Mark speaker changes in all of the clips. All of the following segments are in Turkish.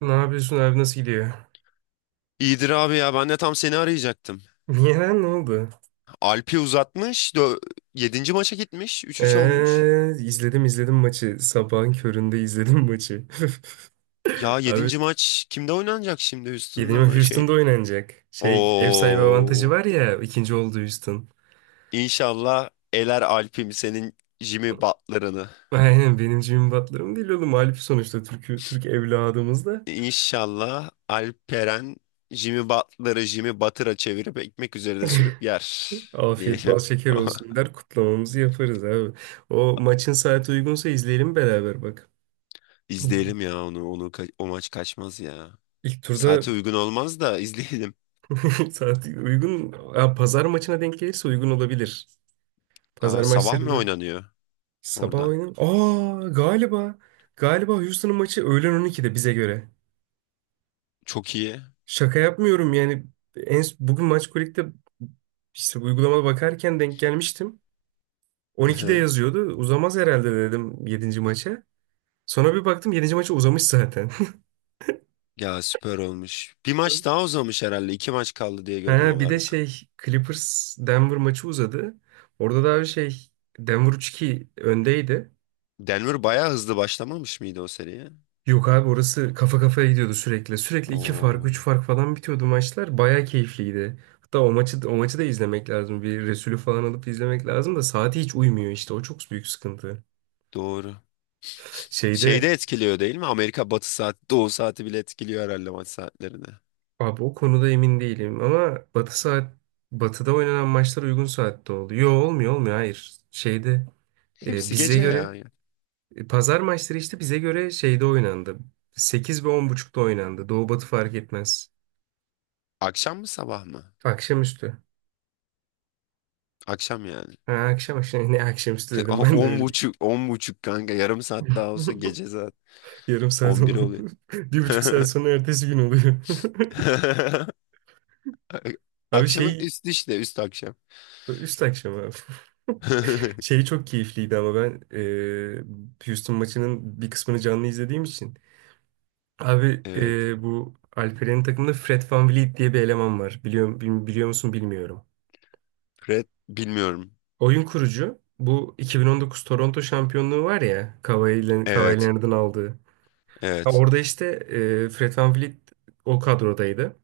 Speaker 1: Ne yapıyorsun abi, nasıl gidiyor?
Speaker 2: İyidir abi ya ben de tam seni arayacaktım.
Speaker 1: Niye lan, ne oldu?
Speaker 2: Alp'i uzatmış. Yedinci maça gitmiş. 3-3 olmuş.
Speaker 1: İzledim izledim maçı. Sabahın köründe izledim maçı.
Speaker 2: Ya
Speaker 1: Abi
Speaker 2: yedinci maç kimde oynanacak şimdi? Houston'da
Speaker 1: yenilme
Speaker 2: mı şey?
Speaker 1: Houston'da oynanacak. Şey, ev sahibi avantajı
Speaker 2: Oo.
Speaker 1: var ya, ikinci oldu Houston.
Speaker 2: İnşallah eler Alp'im senin Jimmy Butler'ını.
Speaker 1: Aynen, benim Jimmy Butler'ım değil oğlum. Mağlup sonuçta, Türk evladımız da.
Speaker 2: İnşallah Alperen Jimmy Butler'ı Jimmy Butter'a çevirip ekmek üzerine sürüp yer
Speaker 1: Afiyet bal
Speaker 2: diyelim.
Speaker 1: şeker olsun der, kutlamamızı yaparız abi. O maçın saati uygunsa izleyelim beraber bak.
Speaker 2: İzleyelim ya onu. O maç kaçmaz ya.
Speaker 1: İlk turda
Speaker 2: Saate uygun olmaz da izleyelim.
Speaker 1: saat uygun. Ha, pazar maçına denk gelirse uygun olabilir.
Speaker 2: Aa,
Speaker 1: Pazar
Speaker 2: sabah mı
Speaker 1: maçlarını
Speaker 2: oynanıyor
Speaker 1: sabah
Speaker 2: orada?
Speaker 1: oynayalım. Aa, galiba Houston'ın maçı öğlen 12'de bize göre.
Speaker 2: Çok iyi.
Speaker 1: Şaka yapmıyorum yani, en bugün maç kulüpte işte uygulamada bakarken denk gelmiştim.
Speaker 2: Hı
Speaker 1: 12'de
Speaker 2: hı.
Speaker 1: yazıyordu. Uzamaz herhalde dedim yedinci maça. Sonra bir baktım, yedinci maça uzamış zaten.
Speaker 2: Ya süper olmuş. Bir maç daha uzamış herhalde. İki maç kaldı diye gördüm
Speaker 1: Ha, bir de
Speaker 2: haberde.
Speaker 1: şey, Clippers Denver maçı uzadı. Orada da abi şey, Denver 3-2 öndeydi.
Speaker 2: Denver bayağı hızlı başlamamış mıydı o seriye?
Speaker 1: Yok abi, orası kafa kafaya gidiyordu sürekli. Sürekli iki fark,
Speaker 2: Oo,
Speaker 1: üç fark falan bitiyordu maçlar. Bayağı keyifliydi. Hatta o maçı da izlemek lazım. Bir Resulü falan alıp izlemek lazım da saati hiç uymuyor işte. O çok büyük sıkıntı.
Speaker 2: doğru. Şeyde
Speaker 1: Şeyde
Speaker 2: etkiliyor değil mi? Amerika batı saat, doğu saati bile etkiliyor herhalde maç saatlerini.
Speaker 1: abi, o konuda emin değilim ama Batı'da oynanan maçlar uygun saatte oldu. Yo, olmuyor olmuyor, hayır. Şeyde,
Speaker 2: Hepsi
Speaker 1: bize
Speaker 2: gece
Speaker 1: göre,
Speaker 2: ya.
Speaker 1: pazar maçları işte bize göre şeyde oynandı. Sekiz ve on buçukta oynandı. Doğu Batı fark etmez.
Speaker 2: Akşam mı sabah mı?
Speaker 1: Akşamüstü.
Speaker 2: Akşam yani.
Speaker 1: Ha, akşam akşam, ne akşamüstü dedim
Speaker 2: O-
Speaker 1: ben de
Speaker 2: On
Speaker 1: öyle.
Speaker 2: buçuk, 10:30 kanka. Yarım saat daha olsa gece saat
Speaker 1: Yarım saat
Speaker 2: 11
Speaker 1: oldu.
Speaker 2: oluyor.
Speaker 1: Bir buçuk saat sonra ertesi gün oluyor. Abi
Speaker 2: Akşamın
Speaker 1: şey,
Speaker 2: üstü işte, üst akşam.
Speaker 1: üst akşam abi. Şey çok keyifliydi ama ben Houston maçının bir kısmını canlı izlediğim için. Abi
Speaker 2: Evet.
Speaker 1: bu Alperen'in takımında Fred VanVleet diye bir eleman var. Biliyor musun bilmiyorum.
Speaker 2: Red bilmiyorum.
Speaker 1: Oyun kurucu. Bu 2019 Toronto şampiyonluğu var ya, Kawhi
Speaker 2: Evet.
Speaker 1: Leonard'ın aldığı. Ha,
Speaker 2: Evet.
Speaker 1: orada işte Fred VanVleet o kadrodaydı.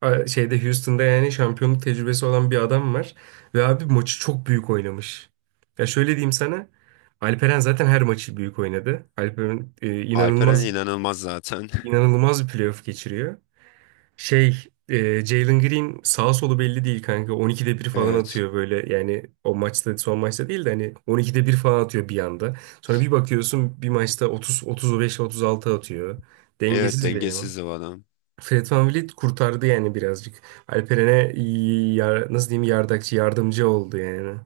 Speaker 1: Şeyde Houston'da yani şampiyonluk tecrübesi olan bir adam var. Ve abi maçı çok büyük oynamış. Ya şöyle diyeyim sana. Alperen zaten her maçı büyük oynadı. Alperen
Speaker 2: Alperen
Speaker 1: inanılmaz
Speaker 2: inanılmaz zaten.
Speaker 1: inanılmaz bir playoff geçiriyor. Şey, Jalen Green sağ solu belli değil kanka. 12'de bir falan
Speaker 2: Evet.
Speaker 1: atıyor böyle. Yani o maçta, son maçta değil de hani 12'de bir falan atıyor bir anda. Sonra bir bakıyorsun bir maçta 30 35 36 atıyor.
Speaker 2: Evet,
Speaker 1: Dengesiz bir eleman.
Speaker 2: dengesiz bu adam.
Speaker 1: Fred VanVleet kurtardı yani birazcık. Alperen'e nasıl diyeyim, yardakçı yardımcı oldu yani.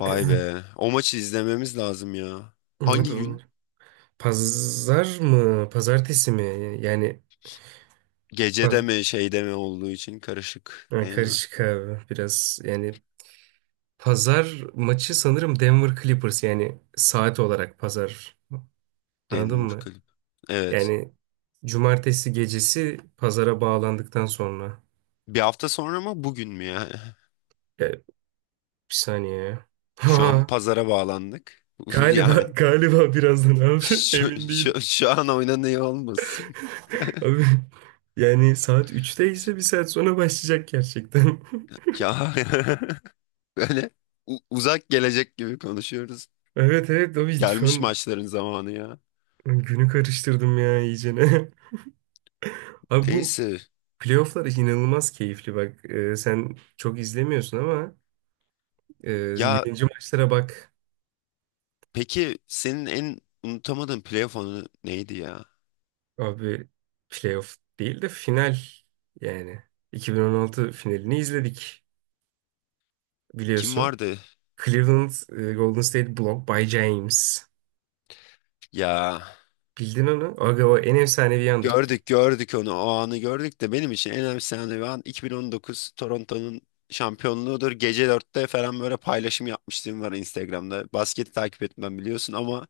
Speaker 2: Vay be. O maçı izlememiz lazım ya.
Speaker 1: Evet,
Speaker 2: Hangi gün?
Speaker 1: Ömer. Pazar mı? Pazartesi mi? Yani
Speaker 2: Gecede
Speaker 1: pa-
Speaker 2: mi şeyde mi olduğu için karışık
Speaker 1: ha,
Speaker 2: değil mi?
Speaker 1: karışık abi biraz yani, pazar maçı sanırım Denver Clippers yani saat olarak pazar. Anladın
Speaker 2: Denver
Speaker 1: mı?
Speaker 2: kulüp. Evet.
Speaker 1: Yani cumartesi gecesi pazara bağlandıktan sonra.
Speaker 2: Bir hafta sonra mı bugün mü ya?
Speaker 1: Ya, bir saniye. Ya.
Speaker 2: Şu an pazara bağlandık.
Speaker 1: Galiba
Speaker 2: Yani
Speaker 1: galiba birazdan abi,
Speaker 2: şu,
Speaker 1: emin değilim.
Speaker 2: şu, şu an oynanıyor olmasın.
Speaker 1: Abi yani saat 3'te ise bir saat sonra başlayacak gerçekten.
Speaker 2: Ya böyle uzak gelecek gibi konuşuyoruz.
Speaker 1: Evet evet abi, şu
Speaker 2: Gelmiş
Speaker 1: an
Speaker 2: maçların zamanı ya.
Speaker 1: günü karıştırdım ya iyicene. Abi bu
Speaker 2: Neyse.
Speaker 1: playofflar inanılmaz keyifli bak. Sen çok izlemiyorsun ama
Speaker 2: Ya
Speaker 1: 7. maçlara bak.
Speaker 2: peki senin en unutamadığın playoff anı neydi ya?
Speaker 1: Abi playoff değil de final yani. 2016 finalini izledik
Speaker 2: Kim
Speaker 1: biliyorsun.
Speaker 2: vardı?
Speaker 1: Cleveland, Golden State Blocked by James.
Speaker 2: Ya
Speaker 1: Bildin onu? Aga o en efsanevi yandır
Speaker 2: gördük gördük onu, o anı gördük de benim için en önemlisi anı ve an 2019 Toronto'nun şampiyonluğudur. Gece dörtte falan böyle paylaşım yapmıştım var Instagram'da. Basketi takip etmem biliyorsun ama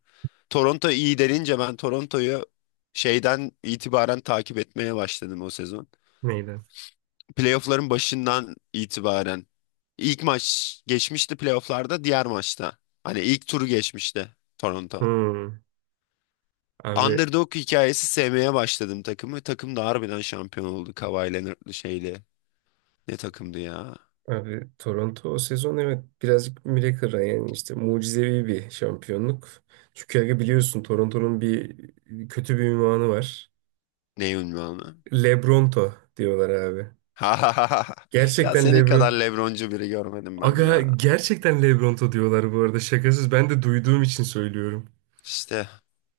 Speaker 2: Toronto iyi denince ben Toronto'yu şeyden itibaren takip etmeye başladım o sezon.
Speaker 1: meydan.
Speaker 2: Playoff'ların başından itibaren ilk maç geçmişti playoff'larda diğer maçta. Hani ilk turu geçmişti Toronto.
Speaker 1: Hmm. Abi
Speaker 2: Underdog hikayesi sevmeye başladım takımı. Takım da harbiden şampiyon oldu. Kawhi Leonard'lı şeyli. Ne takımdı ya?
Speaker 1: abi Toronto o sezon evet birazcık miracle, yani işte mucizevi bir şampiyonluk. Çünkü aga biliyorsun, Toronto'nun kötü bir ünvanı var.
Speaker 2: Ne ünvanı?
Speaker 1: Lebronto diyorlar abi.
Speaker 2: Ha ha ha, ha. Ya
Speaker 1: Gerçekten
Speaker 2: senin kadar
Speaker 1: Lebron.
Speaker 2: LeBroncu biri görmedim ben
Speaker 1: Aga
Speaker 2: ya.
Speaker 1: gerçekten Lebronto diyorlar bu arada, şakasız, ben de duyduğum için söylüyorum.
Speaker 2: İşte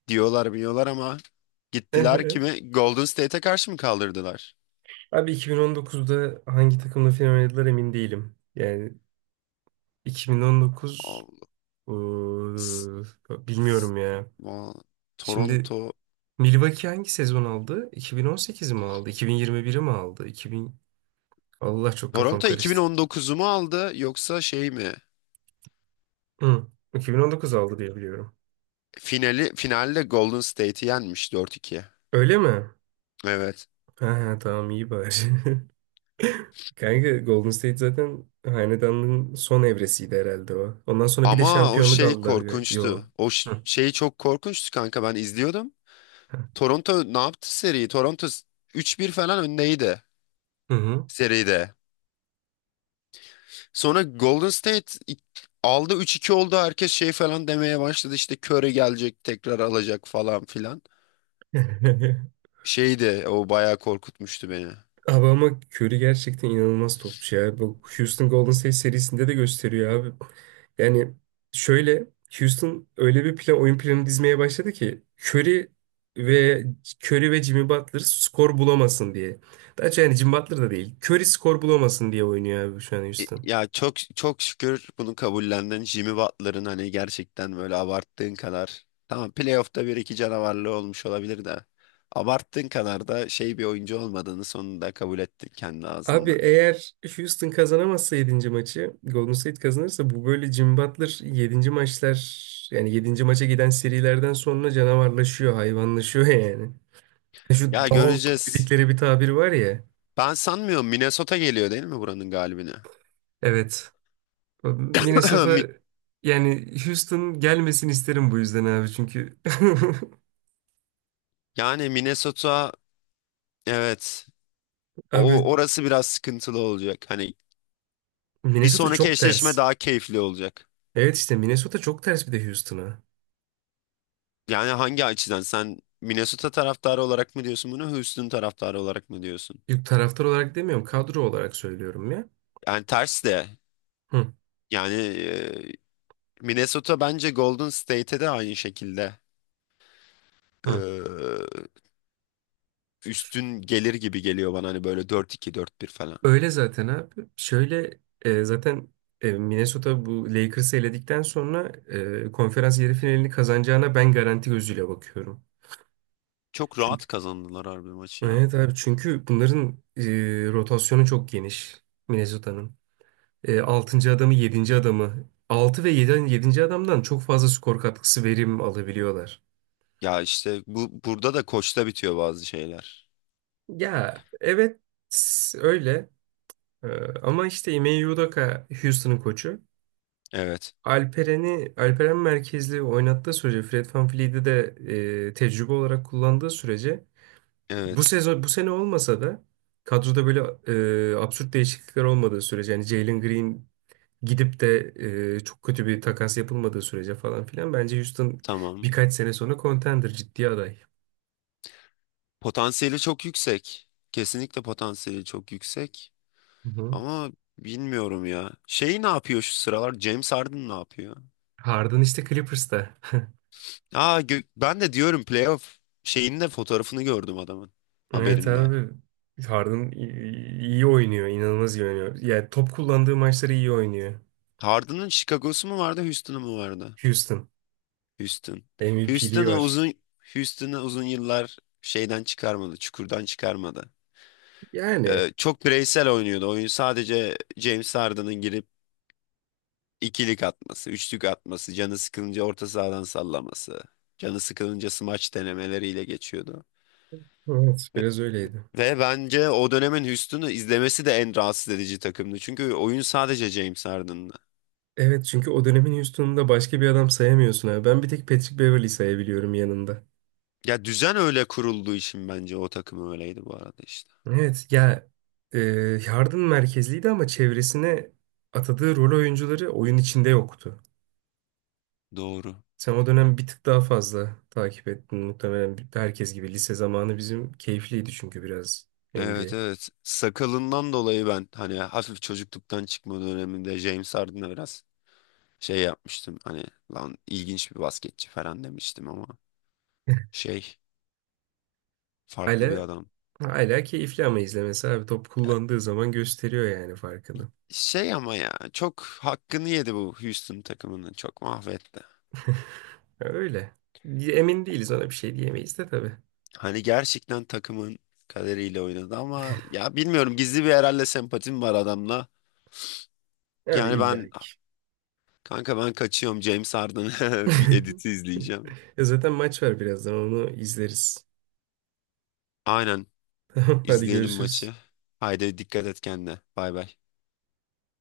Speaker 2: diyorlar, biliyorlar ama gittiler kimi? Golden State'e karşı mı kaldırdılar?
Speaker 1: Abi 2019'da hangi takımla final oynadılar emin değilim. Yani 2019,
Speaker 2: Allah. S-
Speaker 1: ıı,
Speaker 2: s-
Speaker 1: bilmiyorum ya.
Speaker 2: Va-
Speaker 1: Şimdi
Speaker 2: Toronto
Speaker 1: Milwaukee hangi sezon aldı? 2018 mi aldı? 2021'i mi aldı? 2000. Allah, çok kafam
Speaker 2: Toronto
Speaker 1: karıştı.
Speaker 2: 2019'u mu aldı yoksa şey mi?
Speaker 1: Hı. 2019 aldı diye biliyorum.
Speaker 2: Finali finalde Golden State'i yenmiş 4-2.
Speaker 1: Öyle mi?
Speaker 2: Evet.
Speaker 1: Ha, ha, tamam, iyi bari. Kanka Golden State zaten hanedanlığın son evresiydi herhalde o. Ondan sonra bir de
Speaker 2: Ama o
Speaker 1: şampiyonluk
Speaker 2: şey
Speaker 1: aldılar. Yo.
Speaker 2: korkunçtu. O ş-
Speaker 1: Hı.
Speaker 2: şey çok korkunçtu kanka, ben izliyordum. Toronto ne yaptı seriyi? 3-1 falan öndeydi
Speaker 1: Hı hı.
Speaker 2: seride. Sonra aldı, 3-2 oldu, herkes şey falan demeye başladı. İşte Curry gelecek, tekrar alacak falan filan. Şeydi o, bayağı korkutmuştu beni.
Speaker 1: Abi ama Curry gerçekten inanılmaz topçu ya. Bu Houston Golden State serisinde de gösteriyor abi. Yani şöyle, Houston öyle bir plan, oyun planı dizmeye başladı ki Curry ve Curry ve Jimmy Butler skor bulamasın diye. Daha çok yani Jimmy Butler da değil. Curry skor bulamasın diye oynuyor abi şu an Houston.
Speaker 2: Ya çok çok şükür bunu kabullendin. Jimmy Butler'ın hani gerçekten böyle abarttığın kadar. Tamam, playoff'ta bir iki canavarlığı olmuş olabilir de. Abarttığın kadar da şey bir oyuncu olmadığını sonunda kabul ettin kendi
Speaker 1: Abi
Speaker 2: ağzında.
Speaker 1: eğer Houston kazanamazsa yedinci maçı, Golden State kazanırsa, bu böyle Jimmy Butler yedinci maçlar, yani yedinci maça giden serilerden sonra canavarlaşıyor, hayvanlaşıyor yani. Şu
Speaker 2: Ya
Speaker 1: dog
Speaker 2: göreceğiz.
Speaker 1: dedikleri bir tabir var ya.
Speaker 2: Ben sanmıyorum, Minnesota geliyor değil mi buranın galibine?
Speaker 1: Evet. Minnesota,
Speaker 2: Mi-
Speaker 1: yani Houston gelmesin isterim bu yüzden abi çünkü.
Speaker 2: Yani Minnesota, evet
Speaker 1: Abi
Speaker 2: o orası biraz sıkıntılı olacak. Hani bir
Speaker 1: Minnesota
Speaker 2: sonraki
Speaker 1: çok
Speaker 2: eşleşme
Speaker 1: ters.
Speaker 2: daha keyifli olacak.
Speaker 1: Evet işte Minnesota çok ters bir de Houston'a.
Speaker 2: Yani hangi açıdan sen Minnesota taraftarı olarak mı diyorsun bunu, Houston taraftarı olarak mı diyorsun?
Speaker 1: Yok, taraftar olarak demiyorum, kadro olarak söylüyorum ya.
Speaker 2: Yani ters de
Speaker 1: Hı.
Speaker 2: yani Minnesota bence Golden State'e de aynı şekilde
Speaker 1: Hı.
Speaker 2: e, üstün gelir gibi geliyor bana hani böyle 4-2 4-1 falan.
Speaker 1: Öyle zaten abi. Şöyle, zaten Minnesota bu Lakers'ı eledikten sonra konferans yarı finalini kazanacağına ben garanti gözüyle bakıyorum.
Speaker 2: Çok
Speaker 1: Çünkü
Speaker 2: rahat kazandılar harbi maçı ya.
Speaker 1: Evet abi çünkü bunların rotasyonu çok geniş Minnesota'nın. 6. adamı, yedinci adamı, 6 ve 7. adamdan çok fazla skor katkısı verim alabiliyorlar.
Speaker 2: Ya işte bu, burada da koçta bitiyor bazı şeyler.
Speaker 1: Ya evet, öyle. E, ama işte Ime Udoka Houston'ın koçu.
Speaker 2: Evet.
Speaker 1: Alperen merkezli oynattığı sürece, Fred VanVleet'i de tecrübe olarak kullandığı sürece, bu
Speaker 2: Evet.
Speaker 1: sezon, bu sene olmasa da kadroda böyle absürt değişiklikler olmadığı sürece, yani Jalen Green gidip de çok kötü bir takas yapılmadığı sürece falan filan, bence Houston
Speaker 2: Tamam.
Speaker 1: birkaç sene sonra contender, ciddi aday.
Speaker 2: Potansiyeli çok yüksek. Kesinlikle potansiyeli çok yüksek.
Speaker 1: Hı hı.
Speaker 2: Ama bilmiyorum ya. Şey ne yapıyor şu sıralar? James Harden ne yapıyor?
Speaker 1: Harden işte Clippers'ta.
Speaker 2: Aa, ben de diyorum playoff şeyinde fotoğrafını gördüm adamın
Speaker 1: Evet
Speaker 2: haberinde.
Speaker 1: abi. Harden iyi oynuyor. İnanılmaz iyi oynuyor. Yani top kullandığı maçları iyi oynuyor.
Speaker 2: Harden'ın Chicago'su mu vardı, Houston'u mu vardı?
Speaker 1: Houston.
Speaker 2: Houston.
Speaker 1: MVP'liği
Speaker 2: Houston'a
Speaker 1: var.
Speaker 2: uzun Houston'a uzun yıllar şeyden çıkarmadı, çukurdan çıkarmadı.
Speaker 1: Yani.
Speaker 2: Çok bireysel oynuyordu. Oyun sadece James Harden'ın girip ikilik atması, üçlük atması, canı sıkılınca orta sahadan sallaması, canı sıkılınca smaç denemeleriyle geçiyordu.
Speaker 1: Evet. Biraz öyleydi.
Speaker 2: Ve bence o dönemin Houston'u izlemesi de en rahatsız edici takımdı. Çünkü oyun sadece James Harden'la.
Speaker 1: Evet, çünkü o dönemin Houston'unda başka bir adam sayamıyorsun abi. Ben bir tek Patrick Beverley sayabiliyorum yanında.
Speaker 2: Ya düzen öyle kurulduğu için bence o takım öyleydi bu arada işte.
Speaker 1: Evet ya, e, yardım merkezliydi ama çevresine atadığı rol oyuncuları oyun içinde yoktu.
Speaker 2: Doğru.
Speaker 1: Sen o dönem bir tık daha fazla takip ettin muhtemelen herkes gibi. Lise zamanı bizim keyifliydi çünkü biraz
Speaker 2: Evet
Speaker 1: NBA.
Speaker 2: evet. Sakalından dolayı ben hani hafif çocukluktan çıkma döneminde James Harden'a biraz şey yapmıştım. Hani lan ilginç bir basketçi falan demiştim ama şey farklı bir
Speaker 1: Hala
Speaker 2: adam.
Speaker 1: hala keyifli ama izlemesi abi, top kullandığı zaman gösteriyor yani farkını.
Speaker 2: Şey ama ya çok hakkını yedi bu Houston takımının. Çok mahvetti.
Speaker 1: Ya öyle. Emin değiliz, ona bir şey diyemeyiz de tabii.
Speaker 2: Hani gerçekten takımın kaderiyle oynadı ama ya bilmiyorum, gizli bir herhalde sempatim var adamla.
Speaker 1: Abi
Speaker 2: Yani
Speaker 1: illa
Speaker 2: ben,
Speaker 1: ki.
Speaker 2: kanka ben kaçıyorum, James Harden bir editi izleyeceğim.
Speaker 1: Ya zaten maç var birazdan, onu izleriz.
Speaker 2: Aynen
Speaker 1: Tamam hadi
Speaker 2: izleyelim
Speaker 1: görüşürüz.
Speaker 2: maçı. Haydi, dikkat et kendine. Bay bay.